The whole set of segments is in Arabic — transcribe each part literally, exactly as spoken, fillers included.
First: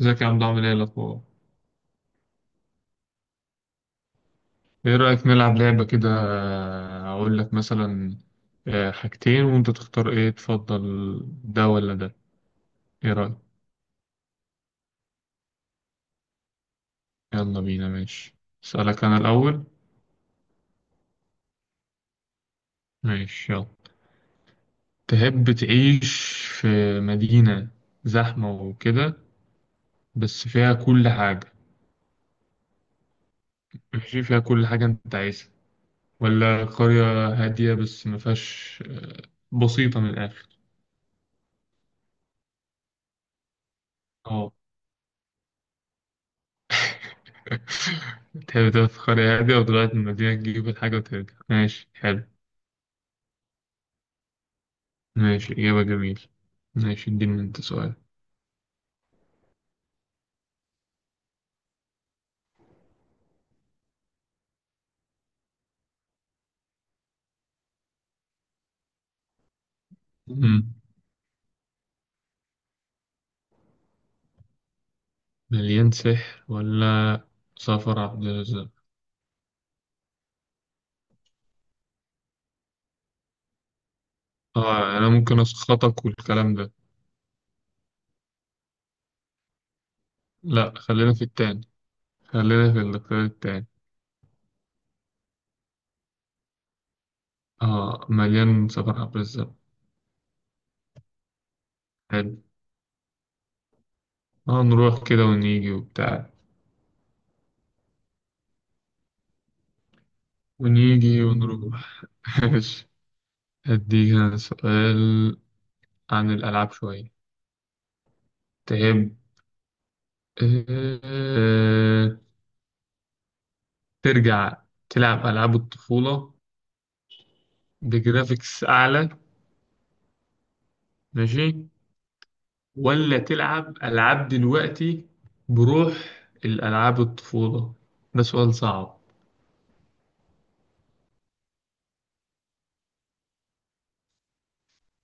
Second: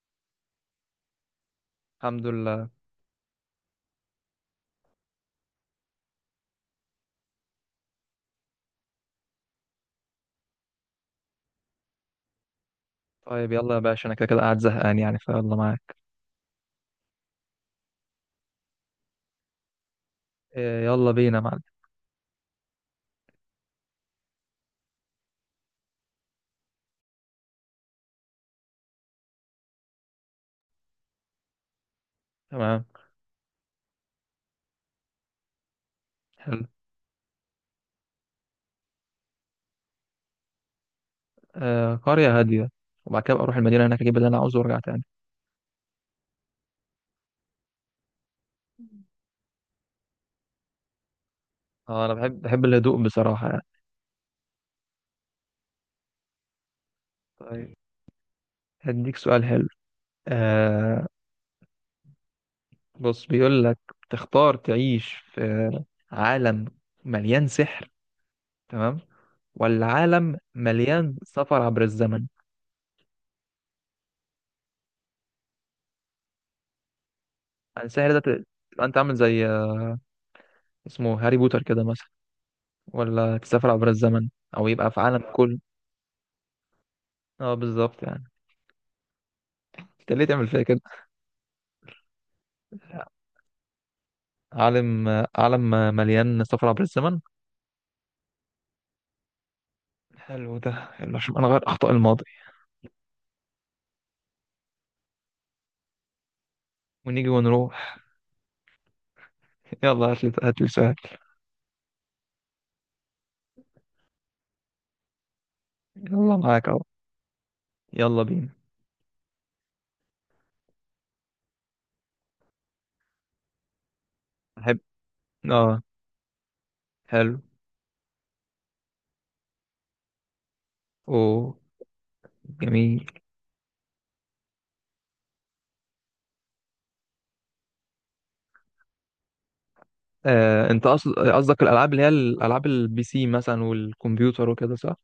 ازيك يا عبد؟ عامل ايه الاخبار؟ الحمد لله. ايه رايك نلعب لعبه كده، آه، اقول لك مثلا آه، حاجتين وانت تختار ايه تفضل، ده ولا ده؟ ايه رايك؟ طيب يلا يا باشا، انا كده كده قاعد زهقان، يعني فيلا معاك. يلا بينا، ماشي. اسالك انا الاول. إيه يلا بينا يا معلم. ماشي، يلا. تحب تعيش في مدينه زحمه وكده بس فيها كل حاجه؟ تمام. ماشي، فيها كل حاجه انت عايزها، ولا حلو. قريه هاديه بس ما فيهاش آه، بسيطه من الاخر؟ آه قرية هادية، وبعد كده أبقى اروح المدينة هناك اجيب اللي انا اه. عاوزه وارجع تاني. تحب تاخد قرية هادية وتغير المدينة تجيب الحاجة وترجع؟ ماشي، اه انا حلو. بحب بحب الهدوء بصراحة يعني. ماشي، إجابة جميلة. ماشي، اديني أنت طيب سؤال. هديك سؤال حلو. آه، بص بيقول لك: تختار تعيش في عالم مليان سحر، تمام، ولا عالم مم. مليان سفر عبر الزمن؟ مليان سحر ولا يعني سفر السحر ده عبد ت- الرزاق؟ تبقى انت عامل زي، آه، اسمه هاري بوتر كده مثلا، ولا تسافر عبر الزمن، او يبقى آه، في أنا عالم ممكن كله. أسخطك والكلام ده. اه بالظبط يعني. انت ليه تعمل فيا لأ، كده؟ خلينا في التاني خلينا في الاختيار التاني. عالم، عالم مليان سفر عبر الزمن. آه، مليان سفر عبد الرزاق. حلو، ده حلو عشان نغير اخطاء الماضي. حلو. آه، نروح كده ونيجي وبتاع. ونيجي ونروح. يلا هات لي هات لي سؤال. ونيجي ونروح. ماشي. أديك أنا سؤال عن يلا معاك الألعاب اهو. شوية. يلا بينا. تحب آه، ترجع احب. تلعب ألعاب اه الطفولة حلو. بجرافيكس أعلى؟ ماشي. اوه. جميل. ولا تلعب ألعاب دلوقتي بروح الألعاب الطفولة؟ ده سؤال صعب. آه، انت قصد قصدك الالعاب اللي هي الالعاب البي سي مثلا والكمبيوتر وكده، صح؟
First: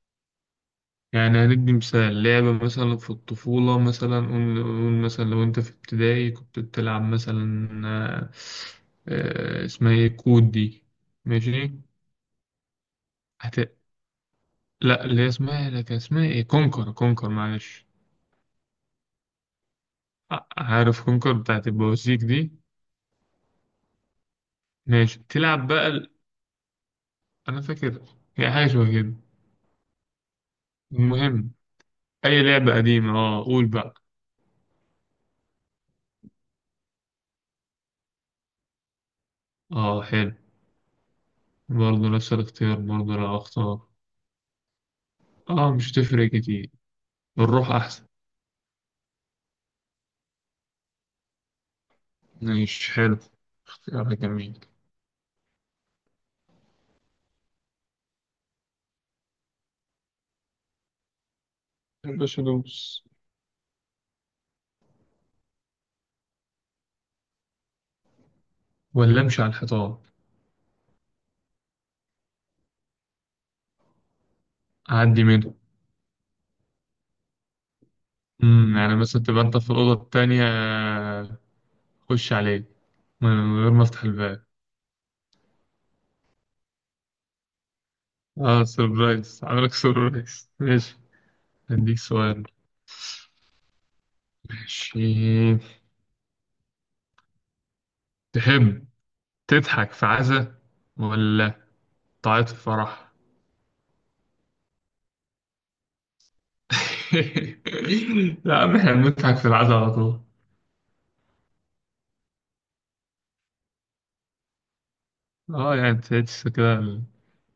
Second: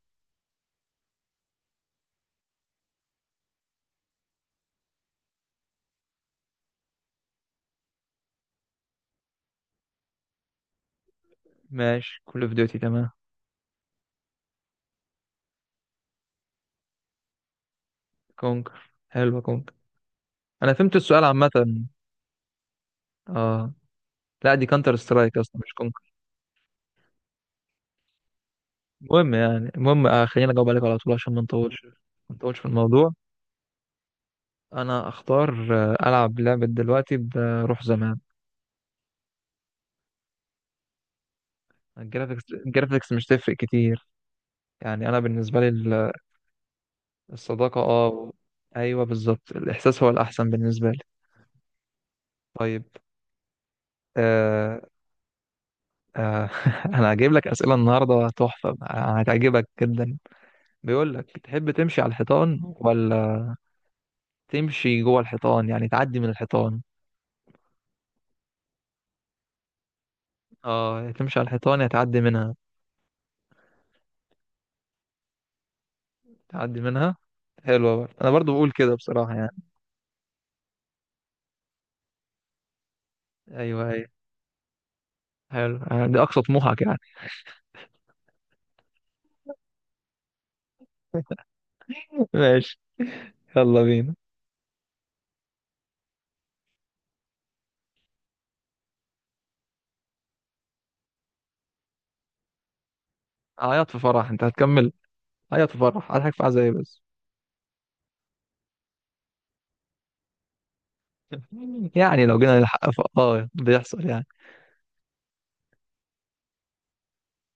يعني هندي مثال لعبة، مثلا في الطفولة مثلا، قول قول مثلا لو أنت في ابتدائي كنت بتلعب مثلا، آه، آه، اسمها إيه كود دي. ماشي. ماشي، كول اوف ديوتي، تمام. هت... لا، اللي هي اسمها، لا كان اسمها إيه، كونكر، كونكر معلش. كونكر، حلو كونكر. ع- انا فهمت عارف السؤال كونكر عامه. بتاعت البوازيك دي؟ اه. لا دي كانتر ماشي سترايك اصلا، تلعب مش بقى كونكر. ال... انا فاكر هي حاجه شبه كده. المهم يعني، المهم آه، خلينا اجاوب عليك على طول عشان ما المهم، نطولش. ما اي نطولش في لعبه الموضوع. قديمه، اه قول بقى. انا اختار، آه، العب لعبه دلوقتي بروح زمان. اه، حلو. برضه نفس الجرافيكس، الاختيار، الجرافيكس برضه مش لا تفرق اختار. كتير، يعني انا بالنسبه لي اه، مش ال- تفرق كتير. الروح الصداقه، احسن. اه و- ايوه بالظبط، الاحساس هو الاحسن بالنسبه لي. طيب. ماشي، حلو، اختيار جميل. آه. آه. انا هجيب لك اسئله النهارده تحفه، هتعجبك جدا. بيقول لك: تحب تمشي على يا باشا الحيطان، دوس. ولا تمشي جوه الحيطان؟ يعني تعدي من الحيطان. ولا امشي على الحيطان؟ اه، يا تمشي على الحيطان يا تعدي منها. اعدي منه. تعدي منها. حلوة برضه، أنا برضه بقول امم، كده يعني مثلا بصراحة تبقى يعني. انت في الاوضه التانية، آه، خش عليه من غير ما أيوه افتح أيوه. الباب. حلو، يعني دي أقصى طموحك يعني. اه سربرايز، عاملك سربرايز. ماشي. أديك سؤال. ماشي. يلا بينا. ماشي. تحب تضحك في عزا ولا تعيط في فرح؟ عيط في فرح، أنت هتكمل. عيط في فرح، هضحك في عزاية بس. لا يا عم، احنا بنضحك في العزا على طول. يعني لو جينا للحق ف... آه بيحصل يعني. اه، يعني تحس كده ال-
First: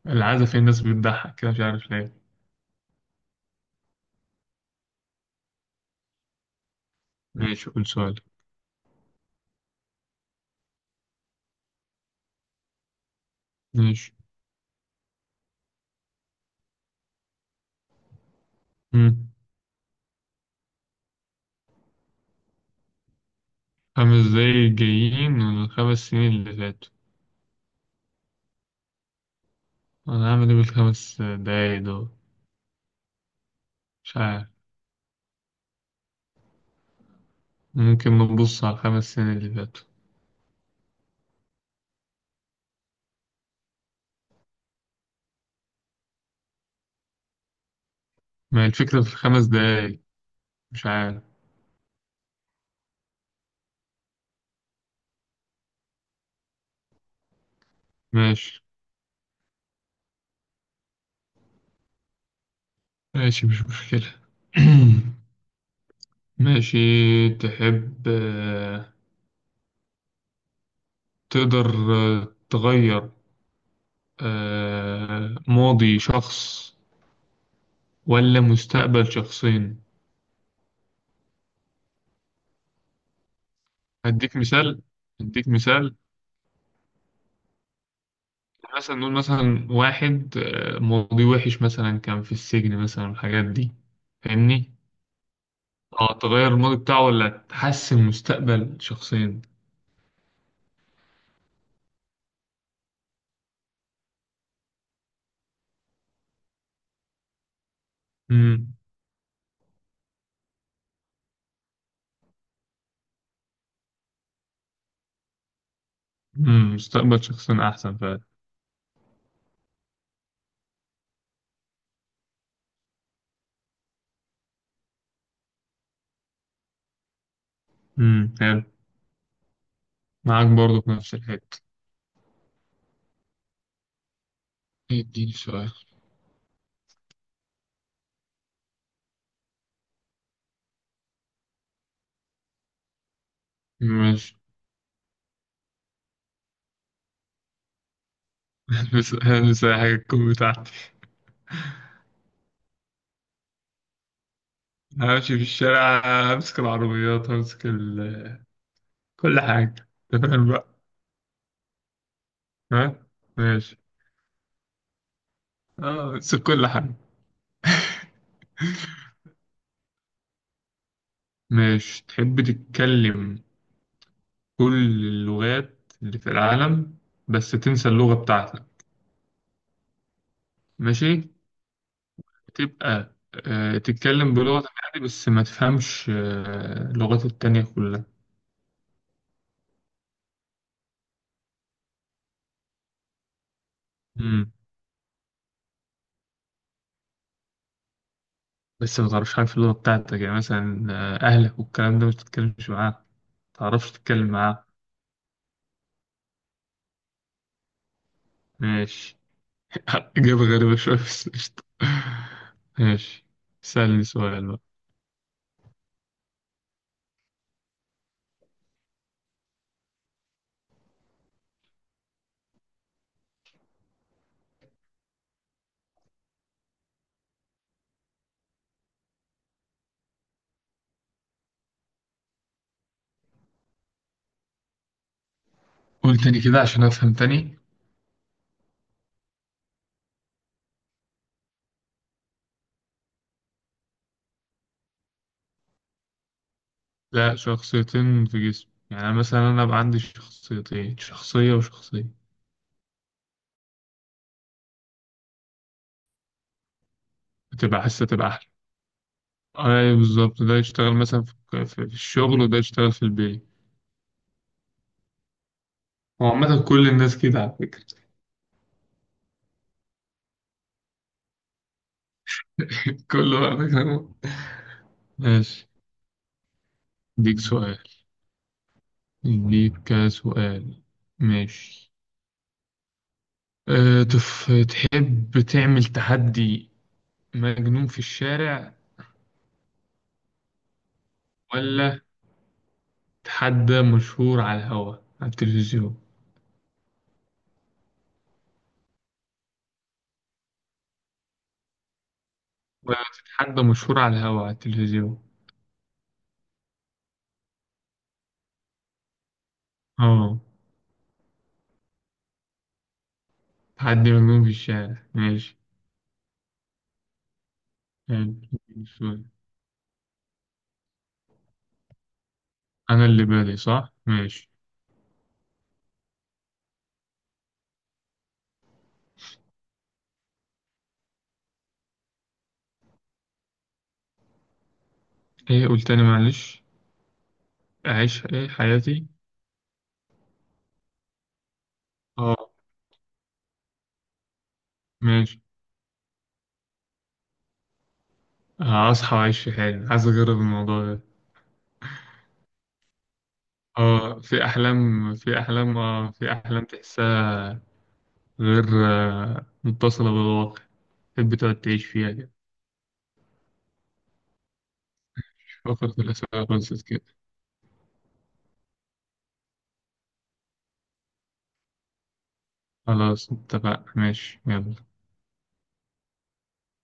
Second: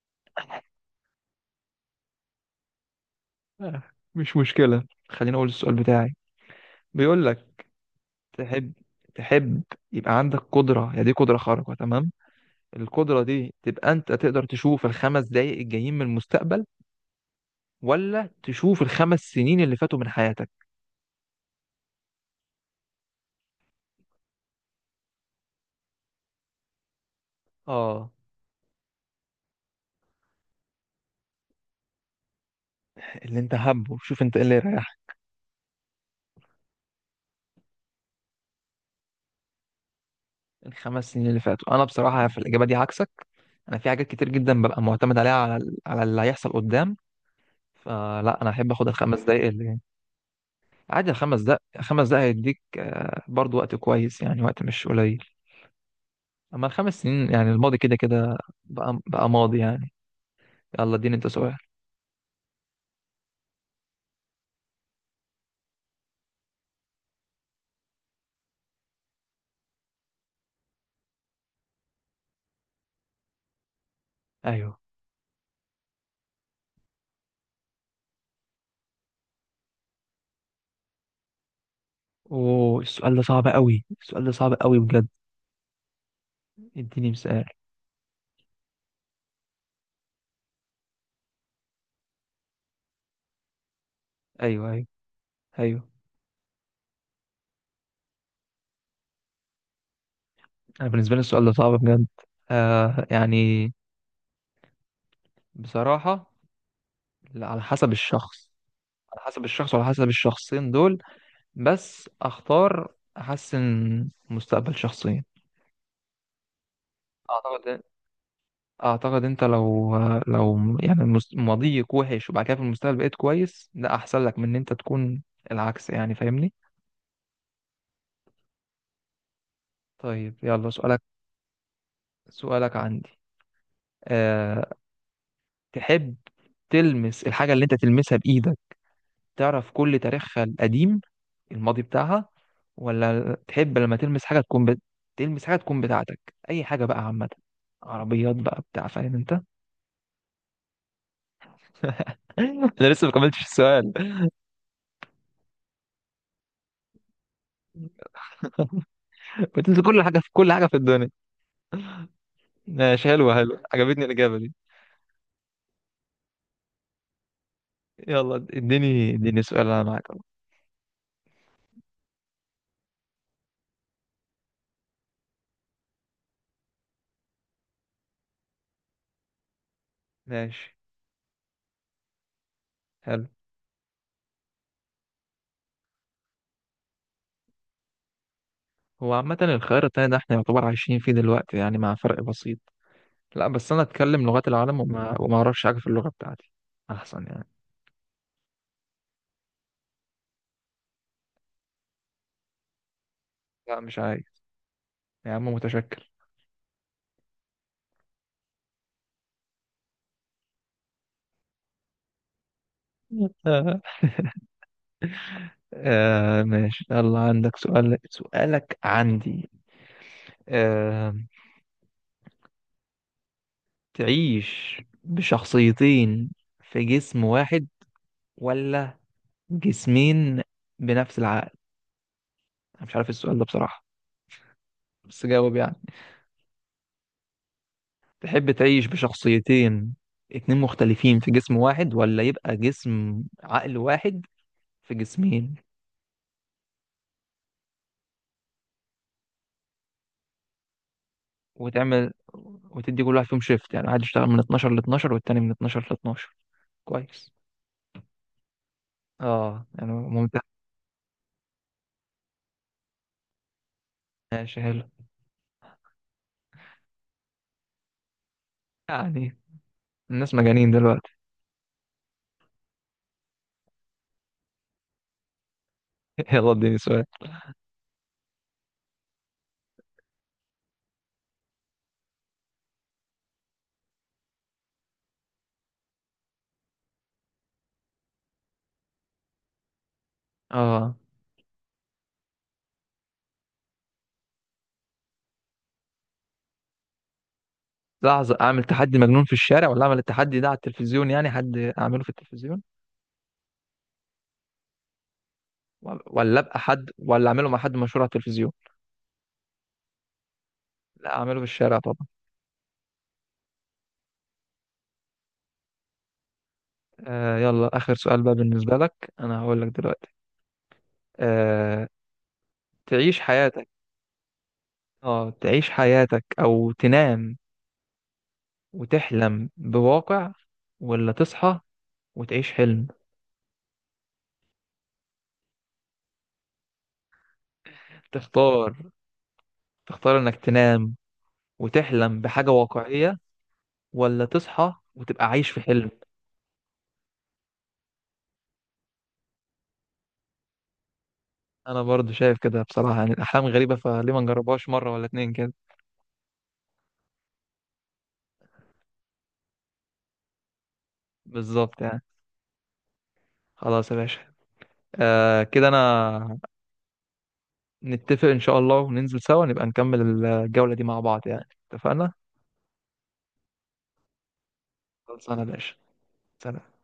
العزا فيه الناس بتضحك كده، مش عارف ليه. آه، مش مشكلة، خليني أقول السؤال بتاعي. بيقول لك: ماشي، قول سؤال. تحب تحب يبقى عندك قدرة، هي دي قدرة خارقة، تمام. القدرة دي تبقى أنت ماشي. تقدر تشوف الخمس دقايق الجايين من المستقبل، ولا تشوف الخمس مم. سنين اللي فاتوا من حياتك. خمس دقايق جايين من الخمس سنين اللي فاتوا. اه، أنا هعمل إيه بالخمس دقايق دول؟ اللي انت حابه، مش شوف انت ايه عارف. اللي يريحك. ممكن نبص على الخمس سنين اللي فاتوا. الخمس سنين اللي فاتوا، انا بصراحه في الاجابه دي عكسك. انا في حاجات كتير جدا ببقى معتمد عليها على ال- على اللي هيحصل قدام. فلا، انا ما هي احب اخد الفكرة في الخمس دقايق الخمس اللي، دقايق؟ مش عادي عارف. الخمس دقايق. الخمس دقايق هيديك آه، برضو وقت كويس، يعني وقت مش قليل. اما الخمس سنين، يعني الماضي كده كده ماشي، بقى، بقى ماضي يعني. يلا اديني انت سؤال. ماشي، مش مشكلة. ماشي. تحب آه، تقدر آه، تغير ايوه. آه، ماضي شخص ولا مستقبل شخصين؟ اوه السؤال ده صعب قوي، السؤال ده هديك صعب قوي مثال، بجد. هديك مثال. اديني مثال. مثلا نقول مثلا واحد آه، ماضي وحش مثلا، كان في السجن مثلا، الحاجات دي، ايوه فاهمني؟ ايوه ايوه. اه، تغير الماضي بتاعه ولا تحسن مستقبل شخصين. انا بالنسبه لي السؤال ده صعب بجد. آه يعني بصراحة، لا، على حسب الشخص. امم. على حسب الشخص وعلى حسب الشخصين دول. بس اختار احسن، مستقبل شخصين. امم، مستقبل شخصين اعتقد، احسن فعلا. اعتقد انت لو لو يعني مس- ماضيك وحش وبعد كده في المستقبل بقيت كويس، ده احسن لك من ان انت تكون العكس يعني، فاهمني؟ امم، حلو. طيب معاك يلا برضو في سؤالك. نفس الحتة. سؤالك عندي. أه. اديني سؤال. تحب تلمس الحاجة اللي انت تلمسها بإيدك تعرف كل تاريخها القديم، الماضي بتاعها، ولا تحب لما تلمس ماشي. حاجة تكون بت... تلمس حاجة تكون بتاعتك، أي حاجة بقى عامة، عربيات بقى بتاع، فاهم هلبس، أنت؟ هلبس أي حاجة تكون بتاعتي. أنا لسه ما كملتش السؤال. همشي في الشارع، همسك العربيات، همسك ال... كل بتنزل حاجة كل حاجة أنت في فاهم كل حاجة بقى. في الدنيا. ها. ماشي، حلوة حلوة، ماشي، عجبتني الإجابة دي. اه همسك كل حاجة. يلا اديني اديني سؤال، أنا معاك أهو. ماشي. تحب تتكلم كل اللغات اللي في العالم بس تنسى اللغة بتاعتك؟ ماشي. ماشي. تبقى حلو. آه، تتكلم بلغة عادي بس ما تفهمش آه، اللغات التانية كلها. هو عامة الخيار التاني ده احنا يعتبر عايشين فيه دلوقتي يعني، مع فرق بسيط. لا بس أنا أتكلم لغات مم. العالم، وما وما أعرفش حاجة في اللغة بتاعتي. أحسن يعني. لسه ما تعرفش حاجة في اللغة بتاعتك، يعني مثلا آه، أهلك والكلام ده مش تتكلمش معاه، ما لا تعرفش مش تتكلم عايز، معاه. يا عم متشكر. ماشي. إجابة غريبة شوية بس قشطة. ماشي، سألني سؤال بقى. آه ماشي، يلا عندك سؤال؟ سؤالك عندي. آه. تعيش بشخصيتين في جسم واحد، ولا جسمين بنفس العقل؟ أنا مش عارف السؤال ده بصراحة، بس جاوب يعني. قول تاني كده عشان أفهم تاني. تحب تعيش بشخصيتين اتنين مختلفين في جسم واحد، ولا يبقى جسم عقل واحد في جسمين؟ لا، شخصيتين في جسمي، يعني مثلا أنا أبقى عندي شخصيتين، شخصية وشخصية. وتعمل وتدي كل واحد فيهم شيفت، يعني واحد يشتغل من اتناشر ل اتناشر والتاني من اتناشر ل اتناشر. كويس. بتبقى حاسة تبقى أحلى. اه يعني أي ممتاز. بالظبط، ده يشتغل مثلا في في- في الشغل وده يشتغل في البيت. ماشي حلو. هو عامة كل الناس كده على فكرة. يعني الناس مجانين دلوقتي. كله على فكرة. ماشي. يلا اديني سؤال. ديك سؤال، ليك سؤال. ماشي. أه تف... تحب تعمل تحدي مجنون في الشارع، اه. ولا تحدى مشهور على الهوا على التلفزيون؟ لحظة، اعمل تحدي مجنون في الشارع ولا اعمل التحدي ده على التلفزيون، يعني حد اعمله في التلفزيون، ولا تتحدى مشهور على الهوا على التلفزيون. ولا ولا ابقى حد ولا اعمله مع حد مشهور على التلفزيون. اه، لا اعمله في الشارع طبعا. تحدي مجنون في الشارع. ماشي، آه يلا اخر سؤال حلو. بقى بالنسبة لك. سؤال. انا هقول لك دلوقتي. آه. انا تعيش اللي بالي حياتك صح، ماشي. اه تعيش حياتك او تنام وتحلم بواقع، ولا تصحى وتعيش حلم؟ ايه قلت تاني معلش؟ اعيش ايه تختار، حياتي؟ تختار انك تنام وتحلم بحاجة اه، واقعية، ولا تصحى وتبقى ماشي، عايش في حلم. هصحى واعيش في حالي، عايز اجرب الموضوع ده. انا برضو شايف كده بصراحة، يعني الاحلام غريبة، فليه ما اه، في نجربهاش مرة ولا احلام اتنين في كده. احلام اه في احلام تحسها، غير آه، متصلة بالواقع. تحب تقعد بالظبط تعيش يعني. فيها كده. خلاص يا باشا. آه كده فكرة انا الأسئلة خلصت كده. نتفق ان شاء الله وننزل سوا نبقى نكمل الجولة دي مع بعض يعني، اتفقنا؟ خلاص، اتفقنا، ماشي، يلا. خلصانة يا باشا. سلام.